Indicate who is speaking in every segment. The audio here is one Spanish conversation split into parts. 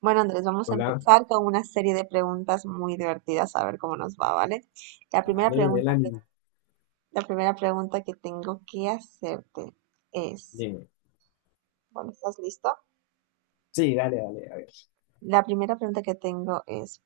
Speaker 1: Bueno, Andrés, vamos a
Speaker 2: Hola,
Speaker 1: empezar con una serie de preguntas muy divertidas, a ver cómo nos va, ¿vale? La primera
Speaker 2: vale,
Speaker 1: pregunta que,
Speaker 2: Melanie,
Speaker 1: la primera pregunta que tengo que hacerte es,
Speaker 2: dime.
Speaker 1: bueno, ¿estás listo?
Speaker 2: Sí, dale, dale, a ver.
Speaker 1: La primera pregunta que tengo es,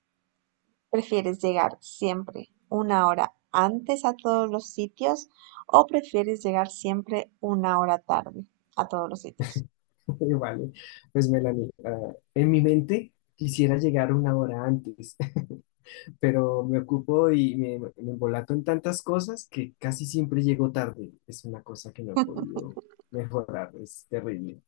Speaker 1: ¿prefieres llegar siempre una hora antes a todos los sitios o prefieres llegar siempre una hora tarde a todos los sitios?
Speaker 2: Vale, pues Melanie, en mi mente quisiera llegar una hora antes, pero me ocupo y me embolato en tantas cosas que casi siempre llego tarde. Es una cosa que no he podido mejorar, es terrible.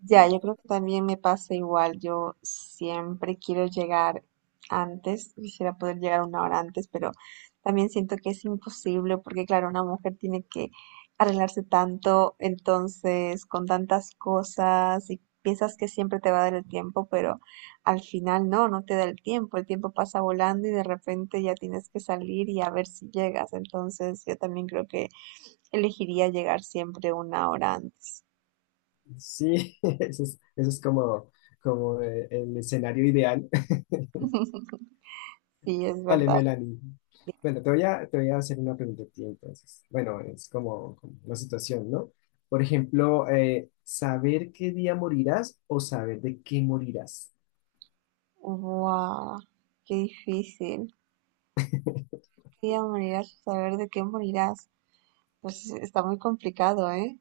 Speaker 1: Ya, yo creo que también me pasa igual. Yo siempre quiero llegar antes, quisiera poder llegar una hora antes, pero también siento que es imposible porque, claro, una mujer tiene que arreglarse tanto, entonces, con tantas cosas y piensas que siempre te va a dar el tiempo, pero al final no, no te da el tiempo. El tiempo pasa volando y de repente ya tienes que salir y a ver si llegas. Entonces, yo también creo que elegiría llegar siempre una hora antes.
Speaker 2: Sí, eso es como, como el escenario ideal.
Speaker 1: Sí, es
Speaker 2: Vale,
Speaker 1: verdad.
Speaker 2: Melanie. Bueno, te voy a hacer una pregunta a ti entonces. Bueno, es como, como una situación, ¿no? Por ejemplo, saber qué día morirás o saber de qué morirás.
Speaker 1: Wow, qué difícil. ¿Qué día morirás por saber de qué morirás? Pues está muy complicado, ¿eh?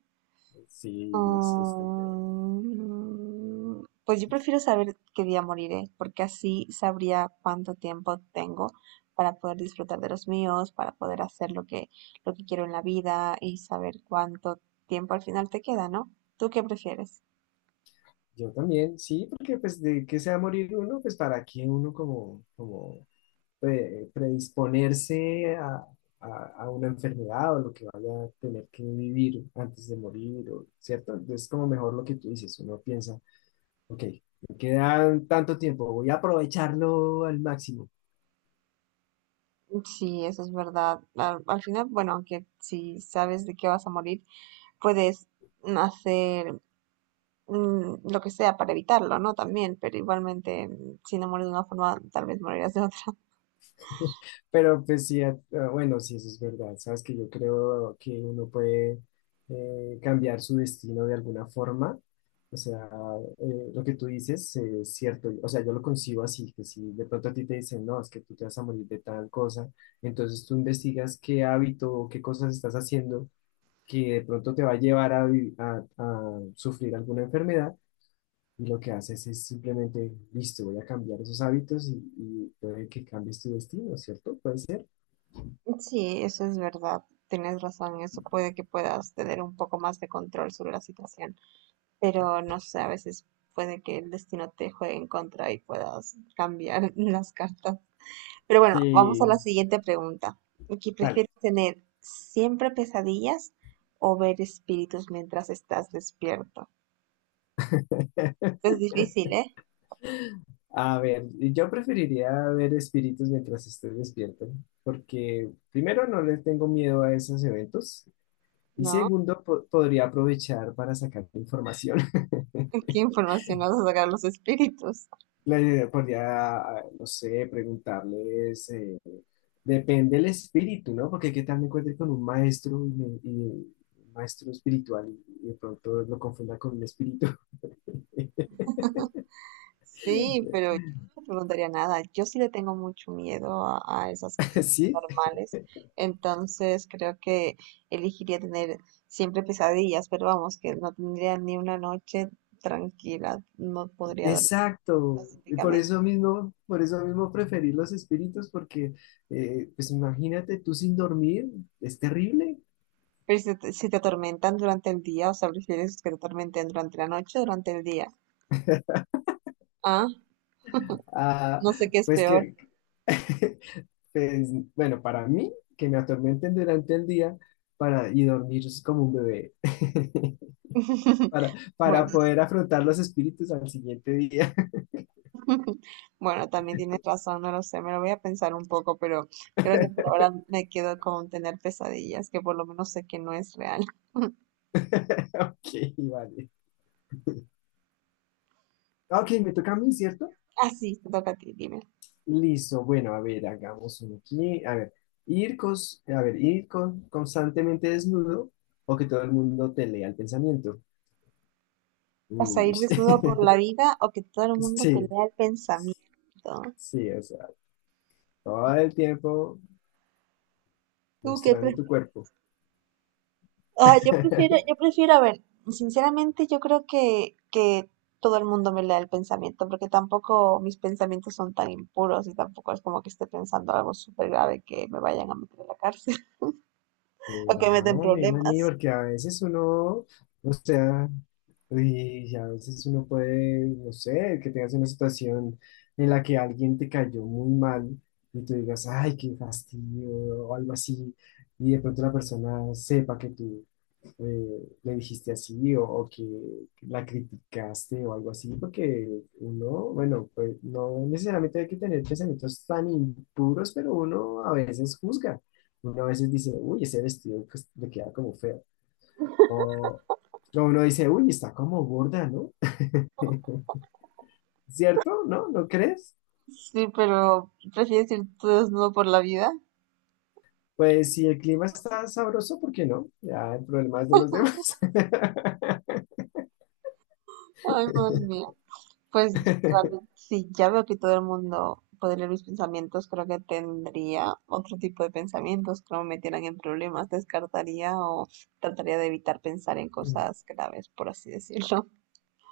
Speaker 2: Sí, es complejo.
Speaker 1: Pues yo prefiero saber qué día moriré, porque así sabría cuánto tiempo tengo para poder disfrutar de los míos, para poder hacer lo que quiero en la vida y saber cuánto tiempo al final te queda, ¿no? ¿Tú qué prefieres?
Speaker 2: Yo también, sí, porque pues de qué se va a morir uno, pues para qué uno como, como predisponerse a una enfermedad o lo que vaya a tener que vivir antes de morir, o- ¿cierto? Entonces, como mejor lo que tú dices, uno piensa. Ok, me quedan tanto tiempo, voy a aprovecharlo al máximo.
Speaker 1: Sí, eso es verdad. Al, al final, bueno, aunque si sabes de qué vas a morir, puedes hacer lo que sea para evitarlo, ¿no? También, pero igualmente, si no mueres de una forma, tal vez morirás de otra.
Speaker 2: Pero pues sí, ah, bueno, sí, eso es verdad. Sabes que yo creo que uno puede cambiar su destino de alguna forma. O sea, lo que tú dices es cierto. O sea, yo lo concibo así, que si de pronto a ti te dicen, no, es que tú te vas a morir de tal cosa, entonces tú investigas qué hábito o qué cosas estás haciendo que de pronto te va a llevar a, a sufrir alguna enfermedad. Y lo que haces es simplemente, listo, voy a cambiar esos hábitos y puede que cambies tu destino, ¿cierto? Puede ser.
Speaker 1: Sí, eso es verdad. Tienes razón, eso puede que puedas tener un poco más de control sobre la situación, pero no sé, a veces puede que el destino te juegue en contra y puedas cambiar las cartas. Pero bueno, vamos a
Speaker 2: Sí,
Speaker 1: la siguiente pregunta. Aquí,
Speaker 2: vale.
Speaker 1: ¿prefieres tener siempre pesadillas o ver espíritus mientras estás despierto? Es difícil, ¿eh?
Speaker 2: A ver, yo preferiría ver espíritus mientras estoy despierto, porque primero no les tengo miedo a esos eventos y
Speaker 1: ¿No?
Speaker 2: segundo podría aprovechar para sacar información.
Speaker 1: ¿Qué información vas a sacar los espíritus?
Speaker 2: Le podría, no sé, preguntarles, depende del espíritu, ¿no? Porque qué tal me encuentre con un maestro y, y un maestro espiritual y de pronto lo confunda con un espíritu.
Speaker 1: Sí, pero yo no le preguntaría nada. Yo sí le tengo mucho miedo a esas cosas
Speaker 2: Sí,
Speaker 1: paranormales. Entonces creo que elegiría tener siempre pesadillas, pero vamos, que no tendría ni una noche tranquila. No podría dormir
Speaker 2: exacto. Y
Speaker 1: pacíficamente.
Speaker 2: por eso mismo preferir los espíritus, porque, pues imagínate tú sin dormir, es terrible.
Speaker 1: Pero si te, si te atormentan durante el día, o sea, prefieres que te atormenten durante la noche o durante el día. Ah,
Speaker 2: Ah,
Speaker 1: no sé qué es
Speaker 2: pues
Speaker 1: peor.
Speaker 2: que pues, bueno, para mí, que me atormenten durante el día para, y dormir como un bebé, para
Speaker 1: Bueno,
Speaker 2: poder afrontar los espíritus al siguiente día.
Speaker 1: bueno, también tienes razón, no lo sé, me lo voy a pensar un poco, pero creo que por ahora me quedo con tener pesadillas, que por lo menos sé que no es real.
Speaker 2: Ok, vale. Ok, me toca a mí, ¿cierto?
Speaker 1: Así, te toca a ti, dime.
Speaker 2: Listo, bueno, a ver, hagamos uno aquí. A ver, ir constantemente desnudo o que todo el mundo te lea el pensamiento.
Speaker 1: ¿Vas a ir
Speaker 2: Uy,
Speaker 1: desnudo por la vida o que todo el mundo te
Speaker 2: sí,
Speaker 1: lea el pensamiento?
Speaker 2: sí, o sea, todo el tiempo
Speaker 1: ¿Tú qué
Speaker 2: mostrando tu cuerpo.
Speaker 1: Ah, yo prefiero, yo prefiero, a ver, sinceramente yo creo que todo el mundo me lea el pensamiento, porque tampoco mis pensamientos son tan impuros y tampoco es como que esté pensando algo súper grave que me vayan a meter a la cárcel o que me
Speaker 2: Verá,
Speaker 1: den
Speaker 2: Melanie,
Speaker 1: problemas.
Speaker 2: porque a veces uno, o sea, y a veces uno puede, no sé, que tengas una situación en la que alguien te cayó muy mal y tú digas, ay, qué fastidio, o algo así, y de pronto la persona sepa que tú le dijiste así o que la criticaste o algo así, porque uno, bueno, pues no necesariamente hay que tener pensamientos tan impuros, pero uno a veces juzga. Uno a veces dice, uy, ese vestido pues, le queda como feo. O o uno dice, uy, está como gorda, ¿no? ¿Cierto? ¿No? ¿No crees?
Speaker 1: Sí, pero prefieres ir tú desnudo por la vida.
Speaker 2: Pues si el clima está sabroso, ¿por qué no? Ya el problema es de los demás.
Speaker 1: Ay, madre mía. Pues realmente, si ya veo que todo el mundo puede leer mis pensamientos, creo que tendría otro tipo de pensamientos que no me metieran en problemas. Descartaría o trataría de evitar pensar en cosas graves, por así decirlo.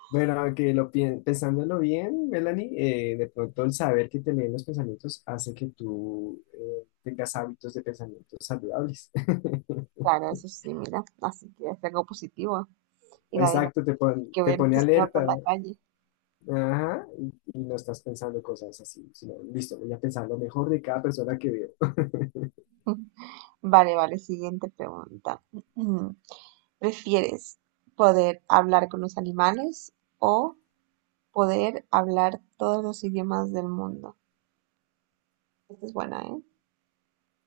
Speaker 2: Bueno, que lo pensándolo bien, Melanie, de pronto el saber que te leen los pensamientos hace que tú tengas hábitos de pensamientos saludables.
Speaker 1: Claro, eso sí, mira. Así que es algo positivo. Y nadie me
Speaker 2: Exacto,
Speaker 1: tiene que
Speaker 2: te
Speaker 1: ver
Speaker 2: pone
Speaker 1: desnuda por
Speaker 2: alerta,
Speaker 1: la
Speaker 2: ¿no?
Speaker 1: calle.
Speaker 2: Ajá, y no estás pensando cosas así, sino, listo, voy a pensar lo mejor de cada persona que veo.
Speaker 1: Vale, vale, siguiente pregunta. ¿Prefieres poder hablar con los animales o poder hablar todos los idiomas del mundo? Esta es buena, ¿eh?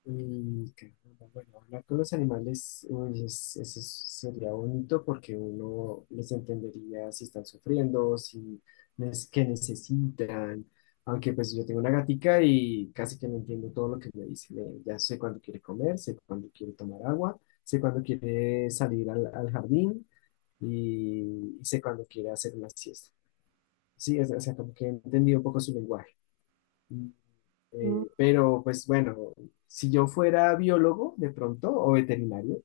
Speaker 2: Y que, bueno, hablar con los animales, uy, sería bonito porque uno les entendería si están sufriendo, si es que necesitan. Aunque pues yo tengo una gatica y casi que no entiendo todo lo que me dice. Ya sé cuándo quiere comer, sé cuándo quiere tomar agua, sé cuándo quiere salir al jardín y sé cuándo quiere hacer una siesta. Sí, o sea, como que he entendido un poco su lenguaje.
Speaker 1: Mm,
Speaker 2: Pero pues bueno, si yo fuera biólogo de pronto o veterinario,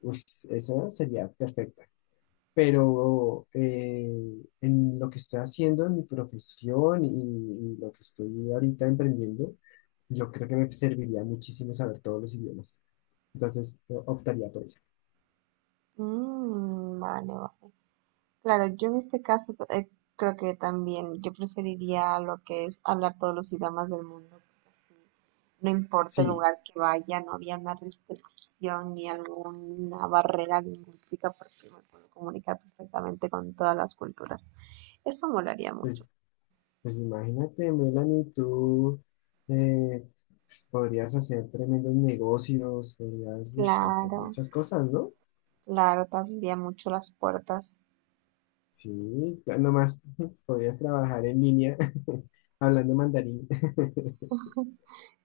Speaker 2: pues esa sería perfecta. Pero en lo que estoy haciendo, en mi profesión y lo que estoy ahorita emprendiendo, yo creo que me serviría muchísimo saber todos los idiomas. Entonces, yo optaría por eso.
Speaker 1: vale, vale. Claro, yo en este caso creo que también yo preferiría lo que es hablar todos los idiomas del mundo, porque así no importa el
Speaker 2: Sí,
Speaker 1: lugar que vaya, no había una restricción ni alguna barrera lingüística porque me puedo comunicar perfectamente con todas las culturas. Eso molaría mucho.
Speaker 2: pues pues imagínate, Melanie, tú eh, pues, podrías hacer tremendos negocios, podrías ush, hacer
Speaker 1: Claro,
Speaker 2: muchas cosas, ¿no?
Speaker 1: claro, te abriría mucho las puertas.
Speaker 2: Sí, ya nomás podrías trabajar en línea hablando mandarín.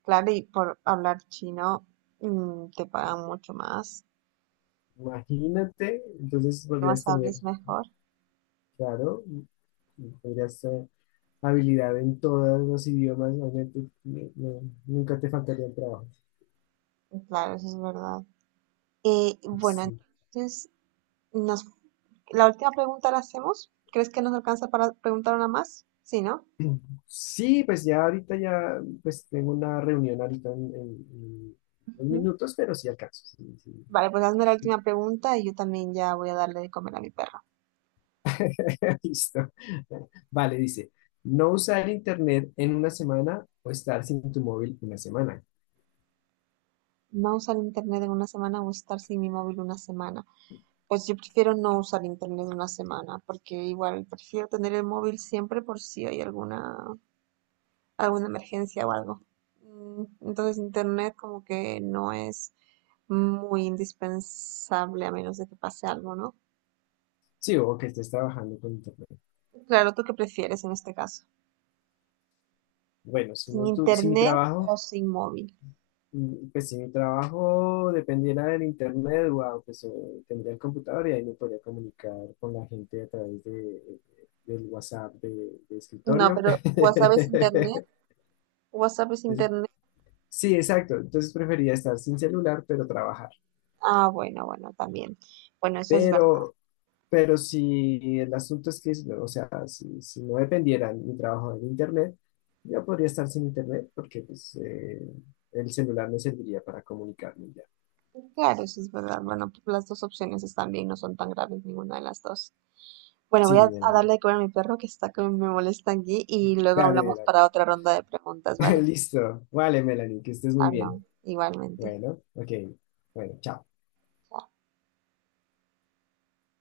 Speaker 1: Claro, y por hablar chino, te pagan mucho más.
Speaker 2: Imagínate, entonces podrías
Speaker 1: Más
Speaker 2: tener,
Speaker 1: hables mejor.
Speaker 2: claro, podrías habilidad en todos los idiomas, obviamente, no, nunca te faltaría el trabajo.
Speaker 1: Claro, eso es verdad. Bueno,
Speaker 2: Sí.
Speaker 1: entonces, nos, la última pregunta la hacemos. ¿Crees que nos alcanza para preguntar una más? Sí, ¿no?
Speaker 2: Sí, pues ya ahorita ya, pues tengo una reunión ahorita en unos
Speaker 1: Ujú.
Speaker 2: minutos, pero sí alcanzo. Sí, sí.
Speaker 1: Vale, pues hazme la última pregunta y yo también ya voy a darle de comer a mi perro.
Speaker 2: Listo. Vale, dice, no usar internet en una semana o estar sin tu móvil una semana.
Speaker 1: ¿No usar internet en una semana o estar sin mi móvil una semana? Pues yo prefiero no usar internet una semana, porque igual prefiero tener el móvil siempre por si hay alguna alguna emergencia o algo. Entonces internet como que no es muy indispensable a menos de que pase algo, ¿no?
Speaker 2: Sí, o que estés trabajando con internet.
Speaker 1: Claro, ¿tú qué prefieres en este caso?
Speaker 2: Bueno, si,
Speaker 1: ¿Sin
Speaker 2: si mi
Speaker 1: internet
Speaker 2: trabajo.
Speaker 1: o sin móvil?
Speaker 2: Mm, pues si mi trabajo dependiera del internet, wow, pues tendría el computador y ahí me podría comunicar con la gente a través del WhatsApp de
Speaker 1: No,
Speaker 2: escritorio.
Speaker 1: pero WhatsApp es internet. WhatsApp es
Speaker 2: Entonces,
Speaker 1: internet.
Speaker 2: sí, exacto. Entonces prefería estar sin celular, pero trabajar.
Speaker 1: Ah, bueno, bueno, también. Bueno, eso es verdad.
Speaker 2: Pero, pero si el asunto es que, o sea, si, si no dependiera mi trabajo del internet, yo podría estar sin internet porque pues el celular me serviría para comunicarme ya.
Speaker 1: Claro, eso es verdad. Bueno, las dos opciones están bien, no son tan graves ninguna de las dos. Bueno, voy
Speaker 2: Sí,
Speaker 1: a
Speaker 2: Melanie.
Speaker 1: darle de comer a mi perro que está que me molesta aquí y luego
Speaker 2: Dale,
Speaker 1: hablamos
Speaker 2: dale.
Speaker 1: para otra ronda de preguntas, ¿vale?
Speaker 2: Listo. Vale, Melanie, que estés muy
Speaker 1: Ah,
Speaker 2: bien.
Speaker 1: no, igualmente.
Speaker 2: Bueno, ok. Bueno, chao.
Speaker 1: Chao.